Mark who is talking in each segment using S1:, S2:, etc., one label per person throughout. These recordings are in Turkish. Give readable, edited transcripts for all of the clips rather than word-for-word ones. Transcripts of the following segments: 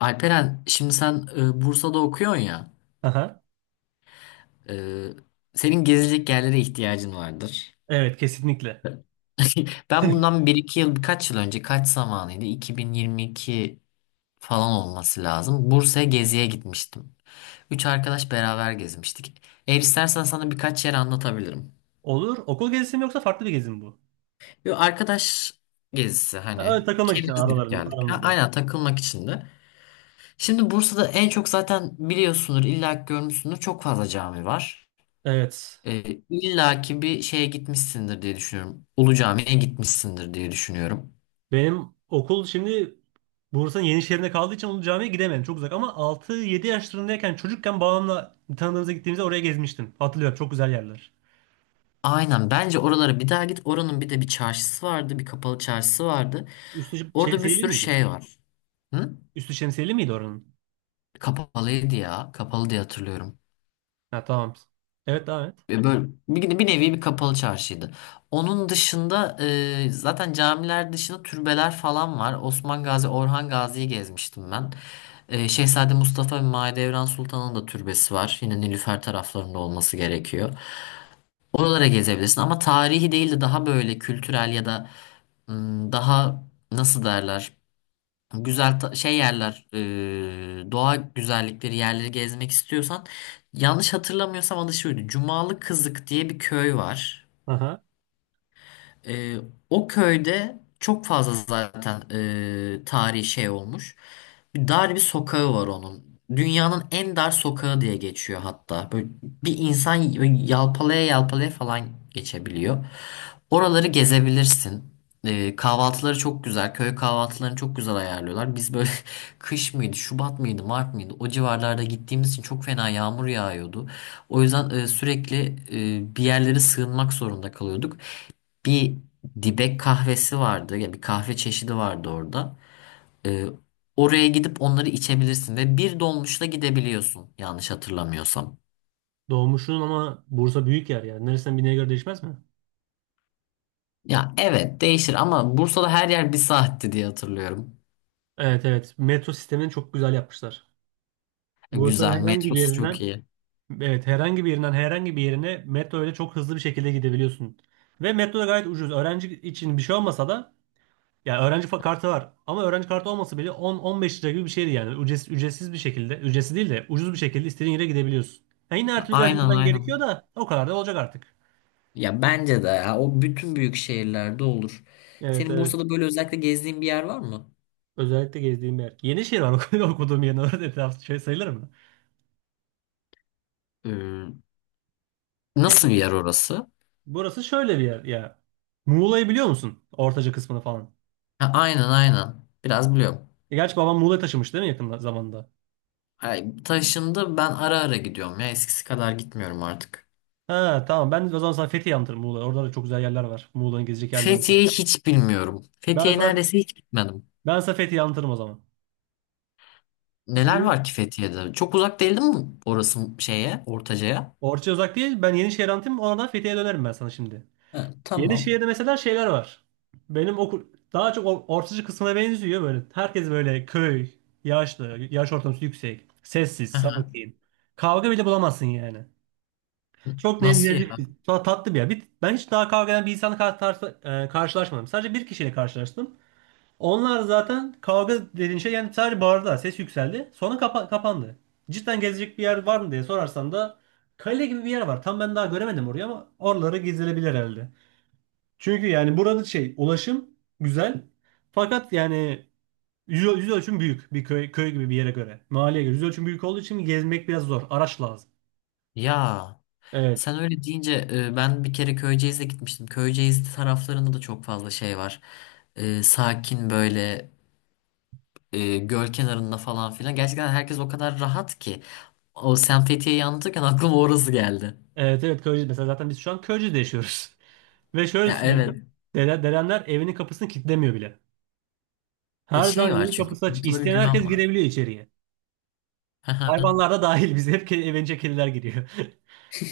S1: Alperen, şimdi sen Bursa'da okuyorsun ya.
S2: Aha.
S1: e, Senin gezecek yerlere ihtiyacın vardır.
S2: Evet kesinlikle.
S1: Ben bundan bir iki yıl, birkaç yıl önce, kaç zamanıydı? 2022 falan olması lazım. Bursa'ya geziye gitmiştim. Üç arkadaş beraber gezmiştik. Eğer istersen sana birkaç yer anlatabilirim.
S2: Olur. Okul gezisi mi yoksa farklı bir gezi mi bu?
S1: Bir arkadaş gezisi
S2: Ha, öyle
S1: hani.
S2: takılmak için
S1: Kendimiz gidip geldik. Ha,
S2: aranızda.
S1: aynen takılmak için de. Şimdi Bursa'da en çok zaten biliyorsundur, illa ki görmüşsündür. Çok fazla cami var.
S2: Evet.
S1: E, illa ki bir şeye gitmişsindir diye düşünüyorum. Ulu Cami'ye gitmişsindir diye düşünüyorum.
S2: Benim okul şimdi Bursa'nın Yenişehir'inde kaldığı için Ulu Cami'ye gidemedim. Çok uzak ama 6-7 yaşlarındayken çocukken babamla bir tanıdığımıza gittiğimizde oraya gezmiştim. Hatırlıyorum, çok güzel yerler.
S1: Aynen bence oralara bir daha git. Oranın bir de bir çarşısı vardı. Bir kapalı çarşısı vardı.
S2: Üstü
S1: Orada bir
S2: şemsiyeli
S1: sürü
S2: miydi?
S1: şey var. Hı?
S2: Üstü şemsiyeli miydi oranın?
S1: Kapalıydı ya. Kapalı diye hatırlıyorum.
S2: Ha, tamam. Evet, devam et.
S1: Böyle bir, bir nevi bir kapalı çarşıydı. Onun dışında zaten camiler dışında türbeler falan var. Osman Gazi, Orhan Gazi'yi gezmiştim ben. Şehzade Mustafa ve Mahidevran Sultan'ın da türbesi var. Yine Nilüfer taraflarında olması gerekiyor. Oralara gezebilirsin ama tarihi değil de daha böyle kültürel ya da daha nasıl derler? Güzel şey yerler, doğa güzellikleri yerleri gezmek istiyorsan yanlış hatırlamıyorsam adı şuydu. Cumalı Kızık diye bir köy var.
S2: Aha.
S1: Ee, O köyde çok fazla zaten tarihi şey olmuş. Bir dar bir sokağı var onun. Dünyanın en dar sokağı diye geçiyor hatta. Böyle bir insan yalpalaya yalpalaya falan geçebiliyor. Oraları gezebilirsin. Kahvaltıları çok güzel. Köy kahvaltılarını çok güzel ayarlıyorlar. Biz böyle kış mıydı, Şubat mıydı, Mart mıydı? O civarlarda gittiğimiz için çok fena yağmur yağıyordu. O yüzden sürekli bir yerlere sığınmak zorunda kalıyorduk bir dibek kahvesi vardı ya bir kahve çeşidi vardı orada. Ee, Oraya gidip onları içebilirsin ve bir dolmuşla gidebiliyorsun yanlış hatırlamıyorsam.
S2: Doğmuşsun ama Bursa büyük yer ya. Neresinden bineye göre değişmez mi?
S1: Ya evet değişir ama Bursa'da her yer bir saatti diye hatırlıyorum.
S2: Evet, evet. Metro sistemini çok güzel yapmışlar. Bursa'nın
S1: Güzel
S2: herhangi bir
S1: metrosu çok
S2: yerinden.
S1: iyi.
S2: Evet, herhangi bir yerinden herhangi bir yerine metro ile çok hızlı bir şekilde gidebiliyorsun. Ve metro da gayet ucuz. Öğrenci için bir şey olmasa da, yani öğrenci kartı var. Ama öğrenci kartı olmasa bile 10-15 lira gibi bir şeydi yani. Ücretsiz, ücretsiz bir şekilde, ücretsiz değil de ucuz bir şekilde istediğin yere gidebiliyorsun. Yani yine her türlü biraz
S1: Aynen
S2: yürümen gerekiyor
S1: aynen.
S2: da, o kadar da olacak artık.
S1: Ya bence de ya, o bütün büyük şehirlerde olur.
S2: Evet,
S1: Senin
S2: evet.
S1: Bursa'da böyle özellikle gezdiğin bir yer var mı?
S2: Özellikle gezdiğim yer. Yenişehir var, okuduğum yerin orada, etrafı şey sayılır mı?
S1: Ee,
S2: Ye-
S1: Nasıl bir yer orası?
S2: Burası şöyle bir yer ya. Muğla'yı biliyor musun? Ortaca kısmını falan.
S1: Ha, aynen aynen. Biraz biliyorum.
S2: Gerçi babam Muğla'ya taşımış değil mi yakın zamanda?
S1: Ay, taşındı ben ara ara gidiyorum ya eskisi kadar gitmiyorum artık.
S2: Ha, tamam, ben o zaman sana Fethiye anlatırım, Muğla. Orada da çok güzel yerler var. Muğla'nın gezecek yerler var.
S1: Fethiye'yi hiç bilmiyorum.
S2: Ben
S1: Fethiye'ye
S2: sana,
S1: neredeyse hiç gitmedim.
S2: ben sana Fethiye anlatırım o zaman.
S1: Neler
S2: Şimdi
S1: var ki Fethiye'de? Çok uzak değil değil mi orası şeye, Ortaca'ya?
S2: Orça uzak değil. Ben Yenişehir anlatayım. Oradan Fethiye'ye dönerim ben sana şimdi.
S1: Ha, tamam.
S2: Yenişehir'de mesela şeyler var. Benim okul daha çok Orçacı kısmına benziyor böyle. Herkes böyle köy, yaşlı, yaş ortalaması yüksek, sessiz,
S1: Hı hı.
S2: sakin. Kavga bile bulamazsın yani. Çok
S1: Nasıl ya?
S2: nezih, tatlı bir yer. Ben hiç daha kavga eden bir insanla karşılaşmadım. Sadece bir kişiyle karşılaştım. Onlar zaten kavga dediğin şey, yani sadece bağırdılar. Ses yükseldi. Sonra kapandı. Cidden gezecek bir yer var mı diye sorarsan da kale gibi bir yer var. Tam ben daha göremedim orayı ama oraları gezilebilir herhalde. Çünkü yani burada şey, ulaşım güzel. Fakat yani yüz ölçüm büyük bir köy, köy gibi bir yere göre. Mahalleye göre yüz ölçüm büyük olduğu için gezmek biraz zor. Araç lazım.
S1: Ya
S2: Evet.
S1: sen öyle deyince ben bir kere Köyceğiz'e gitmiştim. Köyceğiz taraflarında da çok fazla şey var. Sakin böyle göl kenarında falan filan. Gerçekten herkes o kadar rahat ki. O sen Fethiye'yi anlatırken aklıma orası geldi.
S2: Evet, evet, Köyceğiz. Mesela zaten biz şu an Köyceğiz'de yaşıyoruz. Ve şöyle
S1: Ya
S2: söyleyeyim.
S1: evet.
S2: Dedemler evinin kapısını kilitlemiyor bile.
S1: Ya
S2: Her
S1: şey
S2: zaman
S1: var
S2: evin
S1: çünkü.
S2: kapısı açık.
S1: Ortada bir
S2: İsteyen herkes
S1: güven var.
S2: girebiliyor içeriye. Hayvanlar da dahil. Biz hep evince kediler giriyor.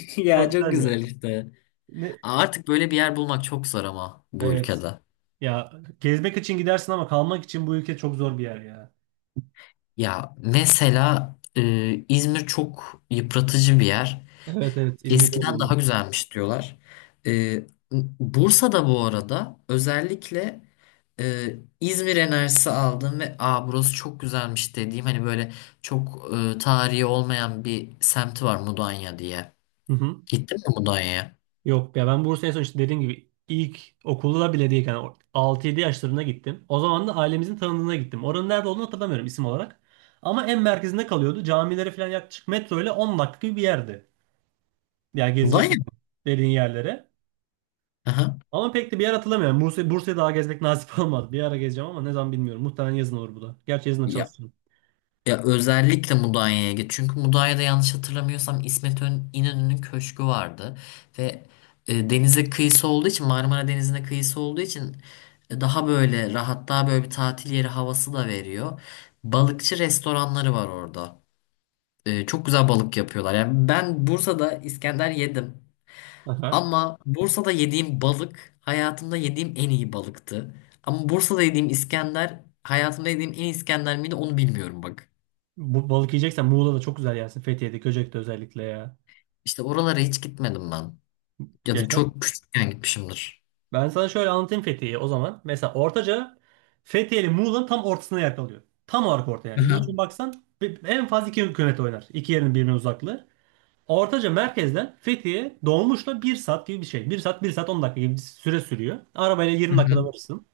S1: Ya
S2: Çok
S1: çok
S2: güzel ya.
S1: güzel işte.
S2: Ne?
S1: Artık böyle bir yer bulmak çok zor ama bu
S2: Evet.
S1: ülkede.
S2: Ya, gezmek için gidersin ama kalmak için bu ülke çok zor bir yer ya.
S1: Ya mesela İzmir çok yıpratıcı bir yer.
S2: Evet, evet, İzmir'de de
S1: Eskiden daha
S2: bulundum.
S1: güzelmiş diyorlar. E, Bursa'da bu arada özellikle İzmir enerjisi aldım ve aa burası çok güzelmiş dediğim hani böyle çok tarihi olmayan bir semti var Mudanya diye.
S2: Hı hı.
S1: Gittin mi Mudanya'ya?
S2: Yok ya, ben Bursa'ya sonuçta dediğim gibi ilk okulda bile değilken 6-7 yaşlarına gittim. O zaman da ailemizin tanıdığına gittim. Oranın nerede olduğunu hatırlamıyorum isim olarak. Ama en merkezinde kalıyordu. Camilere falan yaklaşık metro ile 10 dakika gibi bir yerdi. Ya yani gezecek
S1: Mudanya
S2: dediğin yerlere.
S1: mı?
S2: Ama pek de bir yer hatırlamıyorum. Bursa'yı daha gezmek nasip olmadı. Bir ara gezeceğim ama ne zaman bilmiyorum. Muhtemelen yazın olur bu da. Gerçi yazın da
S1: Ya,
S2: çalışırım.
S1: ya özellikle Mudanya'ya git. Çünkü Mudanya'da yanlış hatırlamıyorsam İnönü'nün köşkü vardı. Ve denize kıyısı olduğu için Marmara Denizi'ne kıyısı olduğu için daha böyle rahat daha böyle bir tatil yeri havası da veriyor. Balıkçı restoranları var orada. Çok güzel balık yapıyorlar. Yani ben Bursa'da İskender yedim.
S2: Aha.
S1: Ama Bursa'da yediğim balık hayatımda yediğim en iyi balıktı. Ama Bursa'da yediğim İskender hayatımda yediğim en iyi İskender miydi onu bilmiyorum bak.
S2: Bu balık yiyeceksen Muğla'da çok güzel yersin. Fethiye'de, Göcek'te özellikle ya.
S1: İşte oralara hiç gitmedim ben. Ya da
S2: Yaşar.
S1: çok küçükken gitmişimdir.
S2: Ben sana şöyle anlatayım Fethiye'yi o zaman. Mesela Ortaca, Fethiye ile Muğla'nın tam ortasına yer kalıyor. Tam olarak orta
S1: Hı
S2: yani. Yüz
S1: hı.
S2: ölçümü baksan en fazla 2 kilometre oynar. İki yerin birbirine uzaklığı. Ortaca merkezden Fethiye dolmuşla bir saat gibi bir şey. Bir saat, bir saat 10 dakika gibi bir süre sürüyor. Arabayla
S1: Hı
S2: 20 dakikada
S1: hı.
S2: varırsın.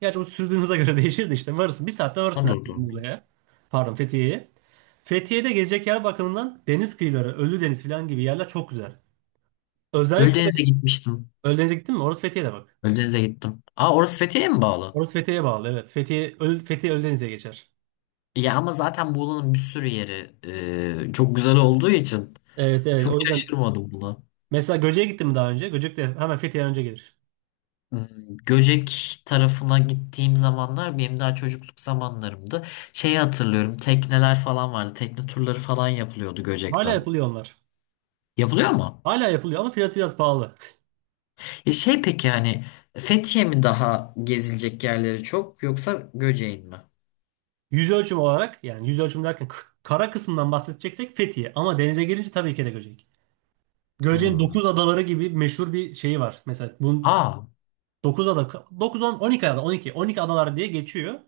S2: Gerçi o sürdüğünüze göre değişir de, işte varırsın. Bir saatte varırsın
S1: Doğru
S2: herhalde
S1: doğru.
S2: Muğla'ya. Pardon, Fethiye'ye. Fethiye'de gezecek yer bakımından deniz kıyıları, Ölüdeniz falan gibi yerler çok güzel. Özellikle
S1: Ölüdeniz'e gitmiştim.
S2: Ölüdeniz'e gittin mi? Orası Fethiye'de bak.
S1: Ölüdeniz'e gittim. Aa orası Fethiye'ye mi bağlı?
S2: Orası Fethiye'ye bağlı evet. Fethiye Ölüdeniz'e geçer.
S1: Ya ama zaten Muğla'nın bir sürü yeri çok güzel olduğu için
S2: Evet, evet,
S1: çok
S2: o yüzden
S1: şaşırmadım buna.
S2: mesela Göcek'e gittin mi daha önce? Göcek de hemen Fethiye'den önce gelir.
S1: Hmm, Göcek tarafına gittiğim zamanlar benim daha çocukluk zamanlarımdı. Şeyi hatırlıyorum tekneler falan vardı. Tekne turları falan yapılıyordu
S2: Hala
S1: Göcek'ten.
S2: yapılıyor onlar.
S1: Yapılıyor mu?
S2: Hala yapılıyor ama fiyatı biraz pahalı.
S1: E şey peki yani Fethiye mi daha gezilecek yerleri çok yoksa Göcek'in mi?
S2: Yüz ölçüm olarak yani, yüz ölçüm derken kara kısmından bahsedeceksek Fethiye. Ama denize girince tabii ki de Göcek. Göce'nin
S1: Hmm.
S2: 9 adaları gibi meşhur bir şeyi var. Mesela bunun
S1: Aa,
S2: 9 ada, dokuz on, on iki ada, on iki adalar diye geçiyor.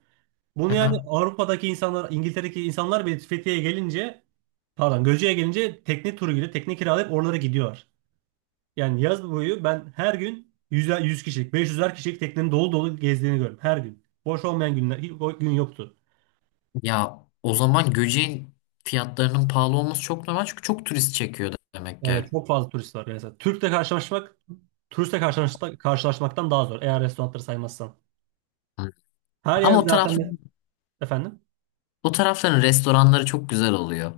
S2: Bunu yani
S1: aha.
S2: Avrupa'daki insanlar, İngiltere'deki insanlar bile Fethiye'ye gelince, pardon, Göce'ye gelince tekne turu gibi tekne kiralayıp oralara gidiyorlar. Yani yaz boyu ben her gün 100, 100 kişilik, 500'er kişilik teknenin dolu dolu gezdiğini gördüm her gün. Boş olmayan günler hiç, o gün yoktu.
S1: Ya o zaman Göcek'in fiyatlarının pahalı olması çok normal çünkü çok turist çekiyor demek ki.
S2: Evet, çok fazla turist var. Yani mesela Türk'le karşılaşmak, turistle karşılaşmak, karşılaşmaktan daha zor eğer restoranları saymazsan.
S1: Hı.
S2: Her yer
S1: Ama
S2: zaten, efendim.
S1: o tarafların restoranları çok güzel oluyor.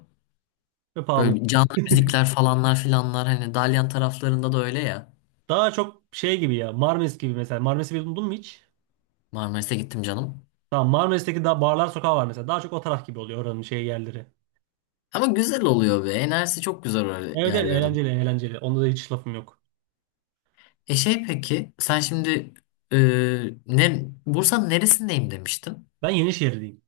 S2: Ve pahalı.
S1: Böyle canlı müzikler falanlar filanlar hani Dalyan taraflarında da öyle ya.
S2: Daha çok şey gibi ya. Marmaris gibi mesela. Marmaris'i bildin mi hiç?
S1: Marmaris'e gittim canım.
S2: Tamam, Marmaris'teki daha, barlar sokağı var mesela. Daha çok o taraf gibi oluyor oranın şey yerleri.
S1: Ama güzel oluyor be. Enerjisi çok güzel öyle
S2: Evet, evet,
S1: yerlerin.
S2: eğlenceli, eğlenceli. Onda da hiç lafım yok.
S1: E şey peki sen şimdi e, Bursa'nın neresindeyim demiştin?
S2: Ben Yenişehirliyim.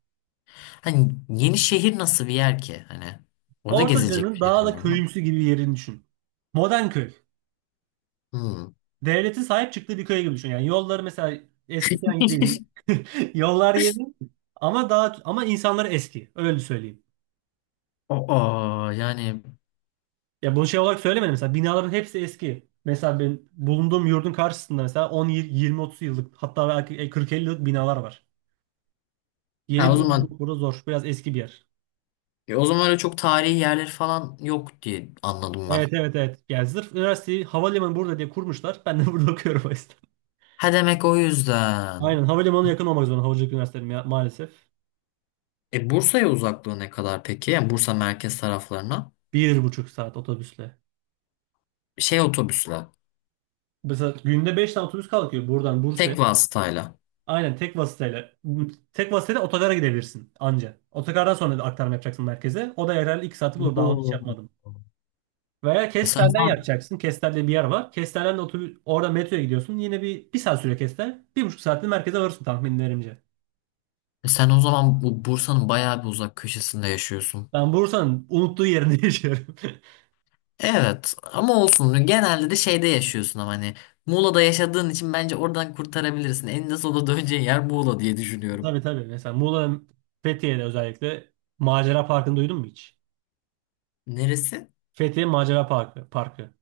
S1: Hani yeni şehir nasıl bir yer ki? Hani orada gezilecek bir
S2: Ortaca'nın
S1: şeyler
S2: daha da
S1: var mı?
S2: köyümsü gibi bir yerini düşün. Modern köy.
S1: Hmm.
S2: Devletin sahip çıktığı bir köy gibi düşün. Yani yolları mesela eskiden değil. Yollar yeni ama insanları eski. Öyle söyleyeyim.
S1: Aa, yani
S2: Ya, bunu şey olarak söylemedim, mesela binaların hepsi eski. Mesela benim bulunduğum yurdun karşısında mesela on, yirmi, otuz yıllık, hatta belki 40-50 yıllık binalar var. Yeni
S1: ha, o
S2: bina
S1: zaman
S2: bulmak burada zor. Biraz eski bir yer.
S1: o zaman öyle çok tarihi yerleri falan yok diye anladım ben.
S2: Evet, evet, evet. Yani sırf üniversiteyi, havalimanı burada diye kurmuşlar. Ben de burada okuyorum o yüzden.
S1: Ha demek o yüzden.
S2: Aynen, havalimanına yakın olmak zorunda havacılık üniversiteleri maalesef.
S1: E Bursa'ya uzaklığı ne kadar peki? Yani Bursa merkez taraflarına
S2: 1,5 saat otobüsle.
S1: şey otobüsle,
S2: Mesela günde 5 tane otobüs kalkıyor buradan Bursa'ya.
S1: tek vasıtayla.
S2: Aynen, tek vasıtayla. Tek vasıtayla otogara gidebilirsin anca. Otogardan sonra da aktarma yapacaksın merkeze. O da herhalde 2 saati bulur. Daha hiç
S1: Oo.
S2: yapmadım. Veya
S1: E, Sen
S2: Kestel'den yapacaksın. Kestel'de bir yer var. Kestel'den de otobüs, orada metroya gidiyorsun. Yine bir saat süre Kestel. 1,5 saatte merkeze varırsın tahminlerimce.
S1: Sen o zaman bu Bursa'nın bayağı bir uzak köşesinde yaşıyorsun.
S2: Ben Bursa'nın unuttuğu yerinde yaşıyorum.
S1: Evet ama olsun genelde de şeyde yaşıyorsun ama hani Muğla'da yaşadığın için bence oradan kurtarabilirsin. Eninde sonunda döneceğin yer Muğla diye düşünüyorum.
S2: Tabii, tabii. Mesela Muğla'nın, Fethiye'de özellikle, Macera Parkı'nı duydun mu hiç?
S1: Neresi?
S2: Fethiye Macera Parkı. Parkı.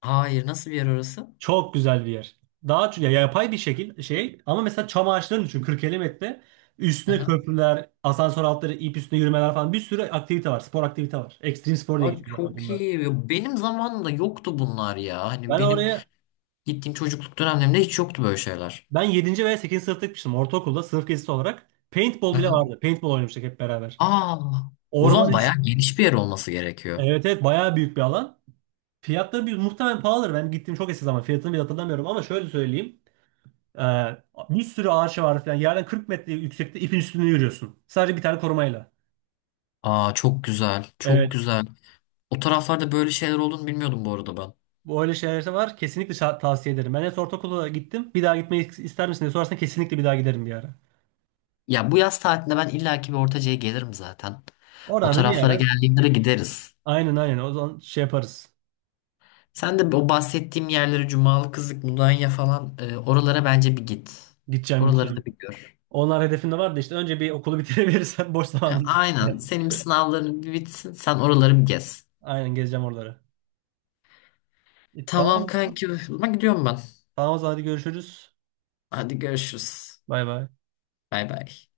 S1: Hayır nasıl bir yer orası?
S2: Çok güzel bir yer. Daha ya, yapay bir şekil şey ama mesela çam ağaçlarını düşün, 40-50 metre. Üstüne
S1: Aha.
S2: köprüler, asansör altları, ip üstüne yürümeler falan, bir sürü aktivite var. Spor aktivite var. Ekstrem spor diye
S1: Aa,
S2: geçiyor zaten
S1: çok
S2: bunlar.
S1: iyi. Ya benim zamanımda yoktu bunlar ya. Hani
S2: Ben
S1: benim
S2: oraya
S1: gittiğim çocukluk dönemlerimde hiç yoktu böyle şeyler.
S2: Ben yedinci veya sekizinci sınıfta gitmiştim, ortaokulda sınıf gezisi olarak. Paintball bile
S1: Aha.
S2: vardı. Paintball oynamıştık hep beraber.
S1: Aa, o
S2: Orman
S1: zaman
S2: iç.
S1: bayağı geniş bir yer olması gerekiyor.
S2: Evet, evet, bayağı büyük bir alan. Fiyatları bir, muhtemelen pahalıdır. Ben gittiğim çok eski zaman, fiyatını bile hatırlamıyorum ama şöyle söyleyeyim. Ee, Bir sürü ağaç var falan. Yerden 40 metre yüksekte ipin üstünde yürüyorsun. Sadece bir tane korumayla.
S1: Aa çok güzel, çok
S2: Evet.
S1: güzel. O taraflarda böyle şeyler olduğunu bilmiyordum bu arada ben.
S2: Böyle şeyler de var. Kesinlikle tavsiye ederim. Ben en son ortaokula gittim. Bir daha gitmeyi ister misin diye sorarsan, kesinlikle bir daha giderim bir ara.
S1: Ya bu yaz tatilinde ben illaki bir Ortaca'ya gelirim zaten. O
S2: Oradan da bir
S1: taraflara
S2: ara.
S1: tamam. Geldiğimde de gideriz.
S2: Aynen, aynen. O zaman şey yaparız.
S1: Sen de o bahsettiğim yerlere Cumalı Kızık, Mudanya falan oralara bence bir git.
S2: Gideceğim,
S1: Oraları
S2: gideceğim.
S1: da bir gör.
S2: Onlar hedefimde vardı işte. Önce bir okulu bitirebilirsem, boş
S1: Ha,
S2: zamanımda.
S1: aynen. Senin sınavların bir bitsin. Sen oraları bir gez.
S2: Aynen, gezeceğim oraları. E, tamam
S1: Tamam
S2: o zaman.
S1: kanki. Ama gidiyorum ben.
S2: Tamam, o zaman hadi görüşürüz.
S1: Hadi görüşürüz.
S2: Bay bay.
S1: Bay bay.